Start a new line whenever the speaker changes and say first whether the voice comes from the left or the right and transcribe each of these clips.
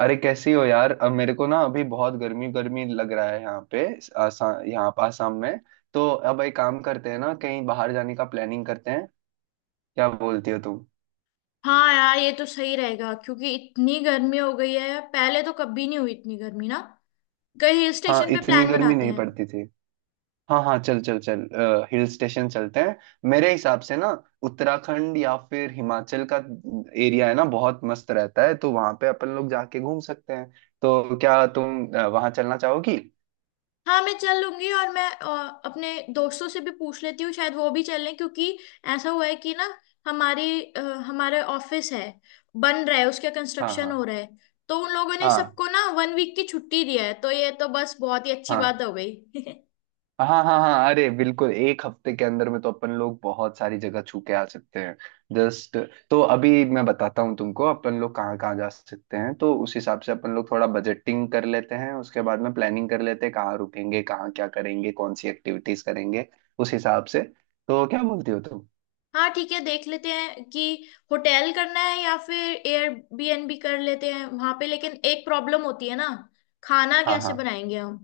right: अरे कैसी हो यार। अब मेरे को ना अभी बहुत गर्मी गर्मी लग रहा है यहाँ पे आसाम। यहाँ पे आसाम में तो अब एक काम करते हैं ना, कहीं बाहर जाने का प्लानिंग करते हैं। क्या बोलती हो तुम।
left: हाँ यार, ये तो सही रहेगा क्योंकि इतनी गर्मी हो गई है। पहले तो कभी नहीं हुई इतनी गर्मी ना। कहीं हिल
right: हाँ,
left: स्टेशन पे
right: इतनी
left: प्लान
right: गर्मी
left: बनाते
right: नहीं
left: हैं।
right: पड़ती थी। हाँ हाँ, चल चल चल। हिल स्टेशन चलते हैं। मेरे हिसाब से ना उत्तराखंड या फिर हिमाचल का एरिया है ना, बहुत मस्त रहता है, तो वहां पे अपन लोग जाके घूम सकते हैं। तो क्या तुम वहां चलना चाहोगी।
left: हाँ, मैं चल लूंगी। और मैं अपने दोस्तों से भी पूछ लेती हूँ, शायद वो भी चल लें क्योंकि ऐसा हुआ है कि ना, हमारी अ, हमारे ऑफिस है, बन रहा है, उसका
right: हाँ
left: कंस्ट्रक्शन
right: हाँ
left: हो रहा है। तो उन लोगों ने
right: हाँ
left: सबको ना 1 week की छुट्टी दिया है, तो ये तो बस बहुत ही अच्छी
right: हाँ
left: बात हो गई।
right: हाँ हाँ हाँ। अरे बिल्कुल एक हफ्ते के अंदर में तो अपन लोग बहुत सारी जगह छू के आ सकते हैं। जस्ट, तो अभी मैं बताता हूँ तुमको, अपन लोग कहाँ कहाँ जा सकते हैं, तो उस हिसाब से अपन लोग थोड़ा बजटिंग कर लेते हैं, उसके बाद में प्लानिंग कर लेते हैं कहाँ रुकेंगे, कहाँ क्या करेंगे, कौन सी एक्टिविटीज करेंगे उस हिसाब से। तो क्या बोलती हो तुम।
left: हाँ ठीक है, देख लेते हैं कि होटल करना है या फिर एयरबीएनबी कर लेते हैं वहां पे। लेकिन एक प्रॉब्लम होती है ना, खाना
right: हाँ
left: कैसे
right: हाँ।
left: बनाएंगे हम।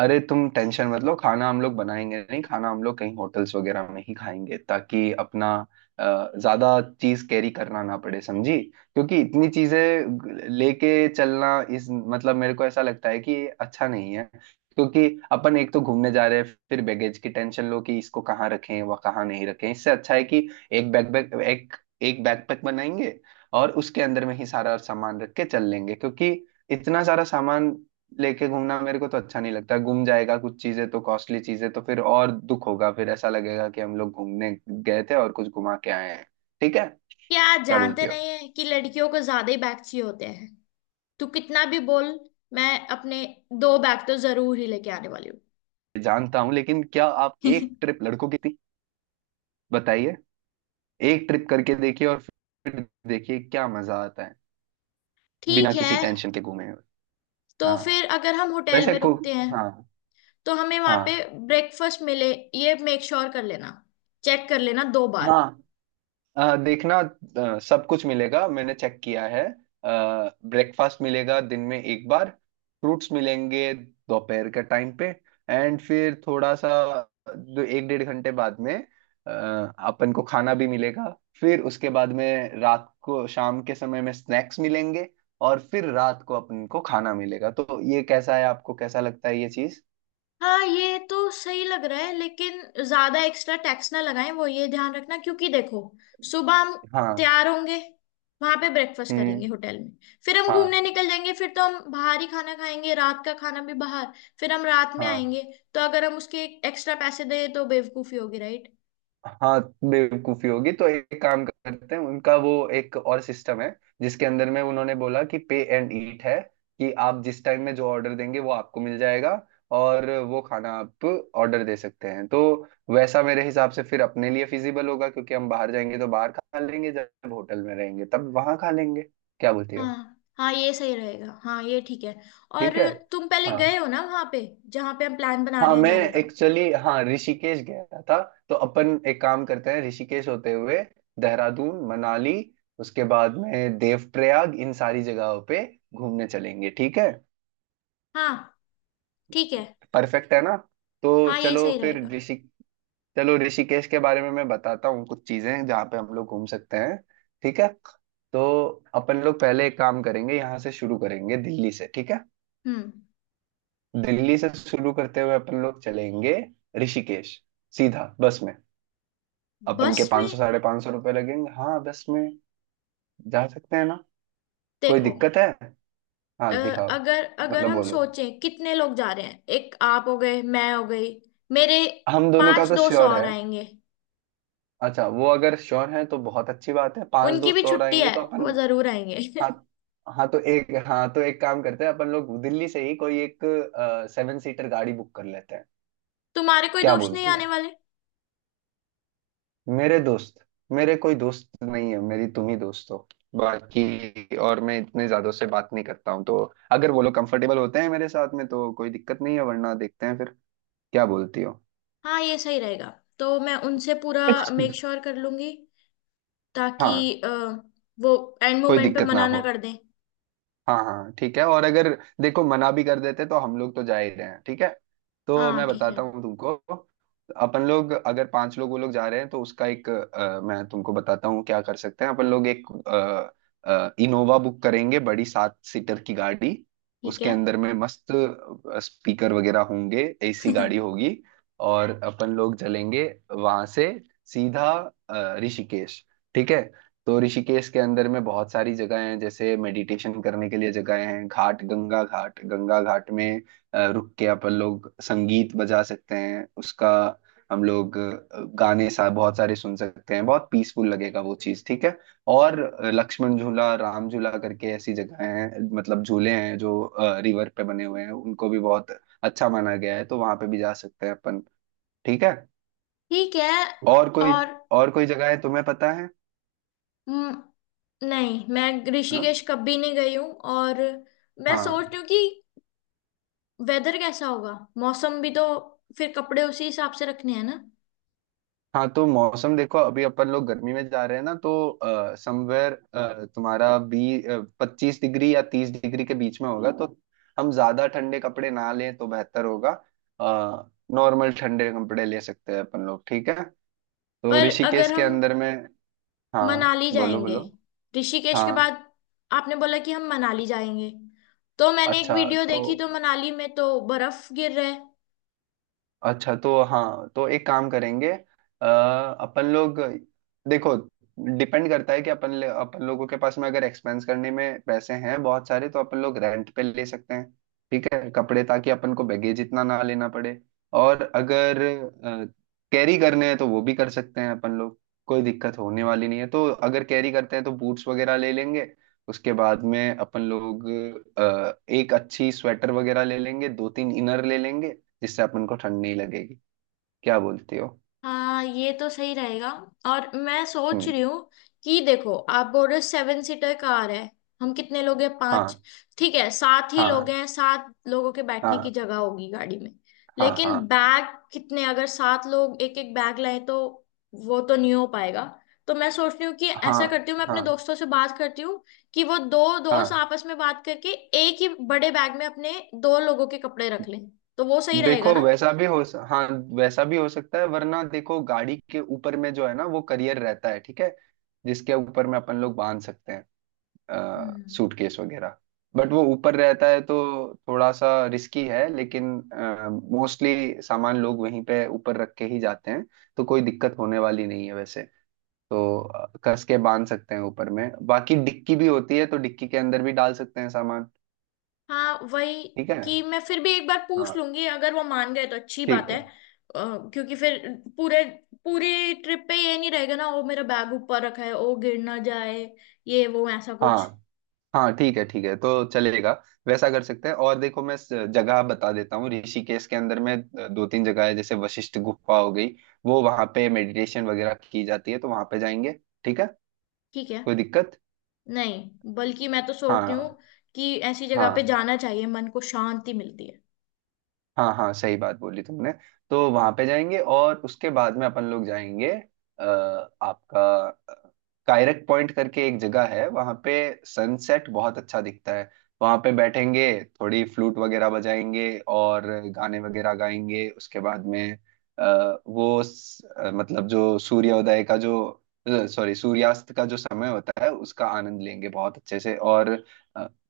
right: अरे तुम टेंशन मत लो, खाना हम लोग बनाएंगे नहीं, खाना हम लोग कहीं होटल्स वगैरह में ही खाएंगे ताकि अपना ज्यादा चीज कैरी करना ना पड़े, समझी। क्योंकि इतनी चीजें लेके चलना इस मतलब मेरे को ऐसा लगता है कि ये अच्छा नहीं है। क्योंकि अपन एक तो घूमने जा रहे हैं, फिर बैगेज की टेंशन लो कि इसको कहाँ रखें व कहाँ नहीं रखें। इससे अच्छा है कि एक बैकपैक बनाएंगे और उसके अंदर में ही सारा सामान रख के चल लेंगे। क्योंकि इतना सारा सामान लेके घूमना मेरे को तो अच्छा नहीं लगता, गुम जाएगा कुछ चीजें तो, कॉस्टली चीजें तो फिर और दुख होगा, फिर ऐसा लगेगा कि हम लोग घूमने गए थे और कुछ घुमा के आए हैं। ठीक है।
left: क्या आप
right: क्या
left: जानते
right: बोलती हो।
left: नहीं है कि लड़कियों को ज्यादा ही बैग चाहिए होते हैं। तू कितना भी बोल, मैं अपने दो बैग तो जरूर ही लेके आने वाली हूँ।
right: जानता हूँ लेकिन क्या आप, एक ट्रिप लड़कों की थी, बताइए। एक ट्रिप करके देखिए और फिर देखिए क्या मजा आता है बिना
left: ठीक है।
right: किसी टेंशन के घूमे हुए।
left: तो
right: हाँ,
left: फिर अगर हम होटल
right: वैसे
left: में
right: को,
left: रुकते हैं,
right: हाँ
left: तो हमें वहां पे
right: हाँ
left: ब्रेकफास्ट मिले, ये मेक श्योर कर लेना। चेक कर लेना दो बार।
right: हाँ, देखना, सब कुछ मिलेगा, मैंने चेक किया है। ब्रेकफास्ट मिलेगा दिन में एक बार। फ्रूट्स मिलेंगे दोपहर के टाइम पे। एंड फिर थोड़ा सा दो एक डेढ़ घंटे बाद में अ, अपन को खाना भी मिलेगा। फिर उसके बाद में रात को, शाम के समय में स्नैक्स मिलेंगे और फिर रात को अपन को खाना मिलेगा। तो ये कैसा है, आपको कैसा लगता है ये चीज।
left: हाँ ये तो सही लग रहा है, लेकिन ज्यादा एक्स्ट्रा टैक्स ना लगाएं, वो ये ध्यान रखना। क्योंकि देखो, सुबह हम
right: हाँ।
left: तैयार होंगे, वहां पे ब्रेकफास्ट करेंगे
right: हम्म।
left: होटल में, फिर हम
right: हाँ
left: घूमने निकल जाएंगे, फिर तो हम बाहर ही खाना खाएंगे, रात का खाना भी बाहर, फिर हम रात में
right: हाँ
left: आएंगे। तो अगर हम उसके एक्स्ट्रा पैसे दें तो बेवकूफी होगी, राइट।
right: हाँ, बेवकूफी होगी। तो एक काम करते हैं, उनका वो एक और सिस्टम है जिसके अंदर में उन्होंने बोला कि पे एंड ईट है कि आप जिस टाइम में जो ऑर्डर देंगे वो आपको मिल जाएगा और वो खाना आप ऑर्डर दे सकते हैं। तो वैसा मेरे हिसाब से फिर अपने लिए फिजिबल होगा क्योंकि हम बाहर जाएंगे तो बाहर खा लेंगे, जब होटल में रहेंगे तब वहां खा लेंगे। क्या बोलती हो।
left: हाँ हाँ, ये सही रहेगा। हाँ ये ठीक है। और
right: ठीक है।
left: तुम पहले
right: हाँ,
left: गए हो ना वहां पे, जहाँ पे हम प्लान बना
right: हाँ
left: रहे हैं
right: मैं
left: जाने का।
right: एक्चुअली, हाँ ऋषिकेश गया था। तो अपन एक काम करते हैं, ऋषिकेश होते हुए देहरादून, मनाली, उसके बाद में देवप्रयाग, इन सारी जगहों पे घूमने चलेंगे। ठीक है।
left: हाँ ठीक है।
right: परफेक्ट है ना। तो
left: हाँ ये
right: चलो
left: सही
right: फिर
left: रहेगा।
right: ऋषि चलो, ऋषिकेश के बारे में मैं बताता हूँ, कुछ चीजें जहाँ पे हम लोग घूम सकते हैं। ठीक है। तो अपन लोग पहले एक काम करेंगे, यहाँ से शुरू करेंगे दिल्ली से। ठीक है।
left: हम्म।
right: दिल्ली से शुरू करते हुए अपन लोग चलेंगे ऋषिकेश, सीधा बस में। अपन के
left: बस
right: पाँच
left: में?
right: सौ 550 रुपये लगेंगे, हाँ बस में। जा सकते हैं ना। कोई
left: देखो,
right: दिक्कत है। हाँ दिखाओ।
left: अगर अगर
right: मतलब
left: हम
right: बोलो।
left: सोचें कितने लोग जा रहे हैं। एक आप हो गए, मैं हो गई, मेरे
right: हम दोनों का
left: पांच
right: तो
left: दोस्त
right: श्योर
left: और
right: है।
left: आएंगे।
right: अच्छा वो अगर श्योर है तो बहुत अच्छी बात है, पांच
left: उनकी भी
right: दोस्त और
left: छुट्टी
right: आएंगे
left: है,
right: तो अपन,
left: वो जरूर आएंगे।
right: हाँ हाँ तो एक काम करते हैं, अपन लोग दिल्ली से ही कोई एक 7 सीटर गाड़ी बुक कर लेते हैं।
left: तुम्हारे कोई
right: क्या
left: दोस्त नहीं
right: बोलती
left: आने
right: हो।
left: वाले?
right: मेरे दोस्त, मेरे कोई दोस्त नहीं है, मेरी तुम ही दोस्त हो। बाकी और मैं इतने ज्यादा से बात नहीं करता हूँ तो, अगर वो लोग कंफर्टेबल होते हैं मेरे साथ में तो कोई दिक्कत नहीं है, वरना देखते हैं फिर। क्या बोलती हो।
left: हाँ ये सही रहेगा। तो मैं उनसे पूरा मेक श्योर कर लूंगी, ताकि
right: हाँ,
left: अ, वो एंड
right: कोई
left: मोमेंट पे
right: दिक्कत ना
left: मना ना
right: हो।
left: कर दें।
right: हाँ हाँ ठीक है। और अगर देखो मना भी कर देते तो हम लोग तो जा ही रहे हैं। ठीक है। तो
left: हाँ
right: मैं
left: ठीक है
right: बताता हूँ तुमको, अपन लोग अगर पांच लोग वो लोग जा रहे हैं तो उसका एक, मैं तुमको बताता हूँ क्या कर सकते हैं। अपन लोग एक इनोवा बुक करेंगे, बड़ी 7 सीटर की गाड़ी।
left: ठीक
right: उसके
left: है।
right: अंदर में मस्त स्पीकर वगैरह होंगे, एसी गाड़ी होगी और अपन लोग चलेंगे वहां से सीधा ऋषिकेश। ठीक है। तो ऋषिकेश के अंदर में बहुत सारी जगह हैं, जैसे मेडिटेशन करने के लिए जगह हैं, घाट, गंगा घाट। गंगा घाट में रुक के अपन लोग संगीत बजा सकते हैं उसका, हम लोग गाने सा बहुत सारे सुन सकते हैं, बहुत पीसफुल लगेगा वो चीज। ठीक है। और लक्ष्मण झूला, राम झूला करके ऐसी जगह हैं, मतलब झूले हैं जो रिवर पे बने हुए हैं, उनको भी बहुत अच्छा माना गया है, तो वहां पे भी जा सकते हैं अपन। ठीक है।
left: ठीक है।
right: और कोई,
left: और
right: और कोई जगह है तुम्हें पता है।
left: हम्म, नहीं, मैं
right: हाँ।
left: ऋषिकेश कभी नहीं गई हूँ। और मैं सोच
right: हाँ,
left: रही हूँ कि वेदर कैसा होगा, मौसम भी तो, फिर कपड़े उसी हिसाब से रखने हैं ना।
right: हाँ तो मौसम देखो, अभी अपन लोग गर्मी में जा रहे हैं ना तो समवेयर तुम्हारा बी 25 डिग्री या 30 डिग्री के बीच में होगा, तो हम ज्यादा ठंडे कपड़े ना लें तो बेहतर होगा। नॉर्मल ठंडे कपड़े ले सकते हैं अपन लोग। ठीक है। तो
left: पर अगर
right: ऋषिकेश के
left: हम
right: अंदर में, हाँ
left: मनाली
right: बोलो
left: जाएंगे
right: बोलो।
left: ऋषिकेश के
right: हाँ,
left: बाद, आपने बोला कि हम मनाली जाएंगे, तो मैंने एक
right: अच्छा
left: वीडियो
right: तो
left: देखी, तो मनाली में तो बर्फ गिर रहा है।
right: हाँ तो एक काम करेंगे अ, अपन लोग देखो, डिपेंड करता है कि अपन अपन लोगों के पास में अगर एक्सपेंस करने में पैसे हैं बहुत सारे तो अपन लोग रेंट पे ले सकते हैं, ठीक है, कपड़े, ताकि अपन को बैगेज इतना ना लेना पड़े। और अगर कैरी करने हैं तो वो भी कर सकते हैं अपन लोग, कोई दिक्कत होने वाली नहीं है। तो अगर कैरी करते हैं तो बूट्स वगैरह ले लेंगे, उसके बाद में अपन लोग एक अच्छी स्वेटर वगैरह ले लेंगे, दो तीन इनर ले लेंगे जिससे अपन को ठंड नहीं लगेगी। क्या बोलती हो।
left: हाँ ये तो सही रहेगा। और मैं सोच
right: हम्म।
left: रही हूँ कि, देखो आप बोल रहे हो 7 सीटर कार है, हम कितने लोग हैं, पांच।
right: हाँ
left: ठीक है सात ही लोग
right: हाँ
left: हैं, सात लोगों के बैठने की
right: हाँ
left: जगह होगी गाड़ी में।
right: हाँ हाँ
left: लेकिन बैग कितने, अगर सात लोग एक एक बैग लाए, तो वो तो नहीं हो पाएगा। तो मैं सोच रही हूँ कि
right: हाँ
left: ऐसा करती हूँ, मैं अपने
right: हाँ
left: दोस्तों से बात करती हूँ, कि वो दो दोस्त
right: हाँ।
left: आपस में बात करके एक ही बड़े बैग में अपने दो लोगों के कपड़े रख लें, तो वो सही रहेगा
right: देखो
left: ना।
right: वैसा भी हो स- हाँ, वैसा भी हो सकता है। वरना देखो गाड़ी के ऊपर में जो है ना, वो करियर रहता है, ठीक है, जिसके ऊपर में अपन लोग बांध सकते हैं
left: हम्म।
right: सूटकेस वगैरह। बट वो ऊपर रहता है तो थोड़ा सा रिस्की है, लेकिन मोस्टली सामान लोग वहीं पे ऊपर रख के ही जाते हैं, तो कोई दिक्कत होने वाली नहीं है वैसे। तो कस के बांध सकते हैं ऊपर में, बाकी डिक्की भी होती है तो डिक्की के अंदर भी डाल सकते हैं सामान।
left: हाँ वही,
right: ठीक है।
left: कि मैं फिर भी एक बार पूछ
right: हाँ
left: लूंगी, अगर वो मान गए तो अच्छी बात
right: ठीक
left: है।
right: है।
left: क्योंकि फिर पूरे पूरी ट्रिप पे ये नहीं रहेगा ना, वो मेरा बैग ऊपर रखा है वो गिर ना जाए, ये वो ऐसा कुछ।
right: हाँ हाँ ठीक है, ठीक है, तो चलेगा वैसा कर सकते हैं। और देखो जगह बता देता हूँ ऋषिकेश के अंदर में। दो तीन जगह है, जैसे वशिष्ठ गुफा हो गई, वो वहां पे मेडिटेशन वगैरह की जाती है, तो वहां पे जाएंगे। ठीक है।
left: ठीक है।
right: कोई दिक्कत।
left: नहीं, बल्कि मैं तो सोच रही हूँ
right: हाँ
left: कि ऐसी जगह पे
right: हाँ,
left: जाना चाहिए, मन को शांति मिलती है।
right: हाँ हाँ सही बात बोली तुमने। तो वहां पे जाएंगे और उसके बाद में अपन लोग जाएंगे आपका कायरक पॉइंट करके एक जगह है, वहां पे सनसेट बहुत अच्छा दिखता है, वहां पे बैठेंगे, थोड़ी फ्लूट वगैरह बजाएंगे और गाने वगैरह गाएंगे। उसके बाद में आ, वो स- अ, मतलब जो सूर्योदय का जो, सॉरी, सूर्यास्त का जो समय होता है उसका आनंद लेंगे बहुत अच्छे से, और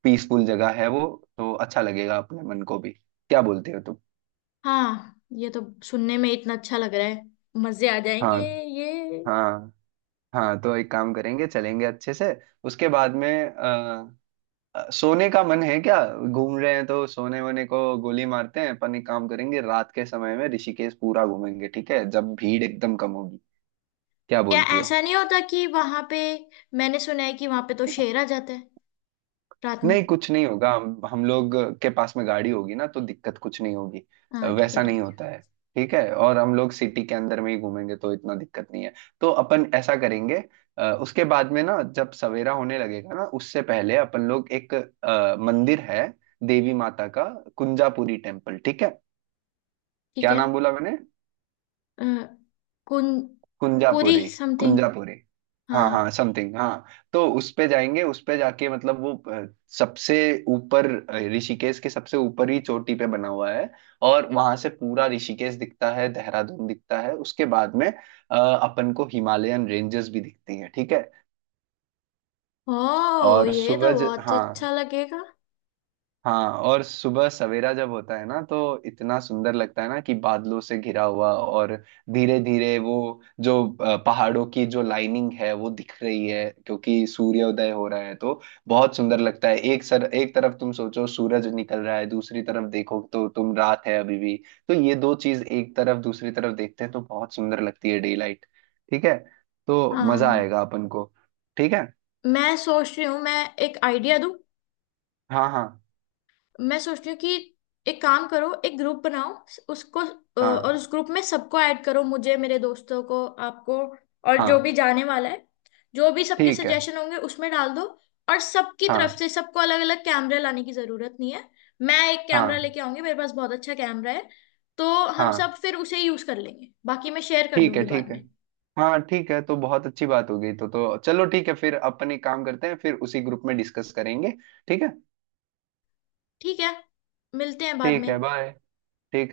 right: पीसफुल जगह है वो तो अच्छा लगेगा अपने मन को भी। क्या बोलते हो।
left: हाँ ये तो सुनने में इतना अच्छा लग रहा है, मजे आ जाएंगे
right: हाँ
left: ये।
right: हाँ, हाँ तो एक काम करेंगे, चलेंगे अच्छे से। उसके बाद में सोने का मन है क्या, घूम रहे हैं तो सोने वोने को गोली मारते हैं। अपन एक काम करेंगे, रात के समय में ऋषिकेश पूरा घूमेंगे, ठीक है, जब भीड़ एकदम कम होगी। क्या
left: क्या
right: बोलती हो।
left: ऐसा नहीं होता कि वहां पे, मैंने सुना है कि वहां पे तो शेर आ जाता है रात में।
right: नहीं कुछ नहीं होगा, हम लोग के पास में गाड़ी होगी ना तो दिक्कत कुछ नहीं होगी।
left: हाँ ठीक है
right: वैसा
left: ठीक
right: नहीं
left: है।
right: होता है। ठीक है, और हम लोग सिटी के अंदर में ही घूमेंगे तो इतना दिक्कत नहीं है। तो अपन ऐसा करेंगे, उसके बाद में ना, जब सवेरा होने लगेगा ना उससे पहले, अपन लोग एक मंदिर है देवी माता का, कुंजापुरी टेम्पल। ठीक है।
left: ठीक
right: क्या
left: है।
right: नाम बोला मैंने।
left: अ, कुन, पूरी
right: कुंजापुरी,
left: समथिंग।
right: कुंजापुरी, हाँ हाँ
left: हाँ।
right: समथिंग हाँ। तो उस पे जाएंगे, उस पे जाके मतलब वो सबसे ऊपर, ऋषिकेश के सबसे ऊपर ही चोटी पे बना हुआ है, और वहां से पूरा ऋषिकेश दिखता है, देहरादून दिखता है, उसके बाद में अपन को हिमालयन रेंजेस भी दिखती हैं। ठीक है।
left: ओ,
right: और
left: ये तो
right: सूरज,
left: बहुत
right: हाँ,
left: अच्छा लगेगा।
right: हाँ और सुबह सवेरा जब होता है ना तो इतना सुंदर लगता है ना कि बादलों से घिरा हुआ, और धीरे धीरे वो जो पहाड़ों की जो लाइनिंग है वो दिख रही है क्योंकि सूर्योदय हो रहा है, तो बहुत सुंदर लगता है। एक सर, एक तरफ तुम सोचो सूरज निकल रहा है, दूसरी तरफ देखो तो तुम रात है अभी भी, तो ये दो चीज एक तरफ दूसरी तरफ देखते हैं तो बहुत सुंदर लगती है, डे लाइट। ठीक है, तो मजा
left: हाँ
right: आएगा अपन को। ठीक है।
left: मैं सोच रही हूँ, मैं एक आइडिया दूँ।
right: हाँ हाँ
left: मैं सोचती हूँ कि एक काम करो, एक ग्रुप बनाओ। उसको और
right: हाँ
left: उस ग्रुप में सबको ऐड करो, मुझे, मेरे दोस्तों को, आपको और जो
right: हाँ,
left: भी जाने वाला है, जो भी सबके
right: ठीक है।
left: सजेशन होंगे उसमें डाल दो। और सबकी तरफ
right: हाँ
left: से सबको अलग अलग कैमरे लाने की जरूरत नहीं है। मैं एक कैमरा
right: हाँ
left: लेके आऊंगी, मेरे पास बहुत अच्छा कैमरा है। तो हम
right: हाँ,
left: सब फिर उसे यूज कर लेंगे, बाकी मैं शेयर कर
right: ठीक है,
left: दूंगी बाद
right: ठीक है।
left: में।
right: हाँ ठीक है, तो बहुत अच्छी बात हो गई, तो चलो ठीक है फिर। अपन एक काम करते हैं, फिर उसी ग्रुप में डिस्कस करेंगे। ठीक है।
left: ठीक है। मिलते हैं बाद
right: ठीक
left: में।
right: है, बाय। ठीक है।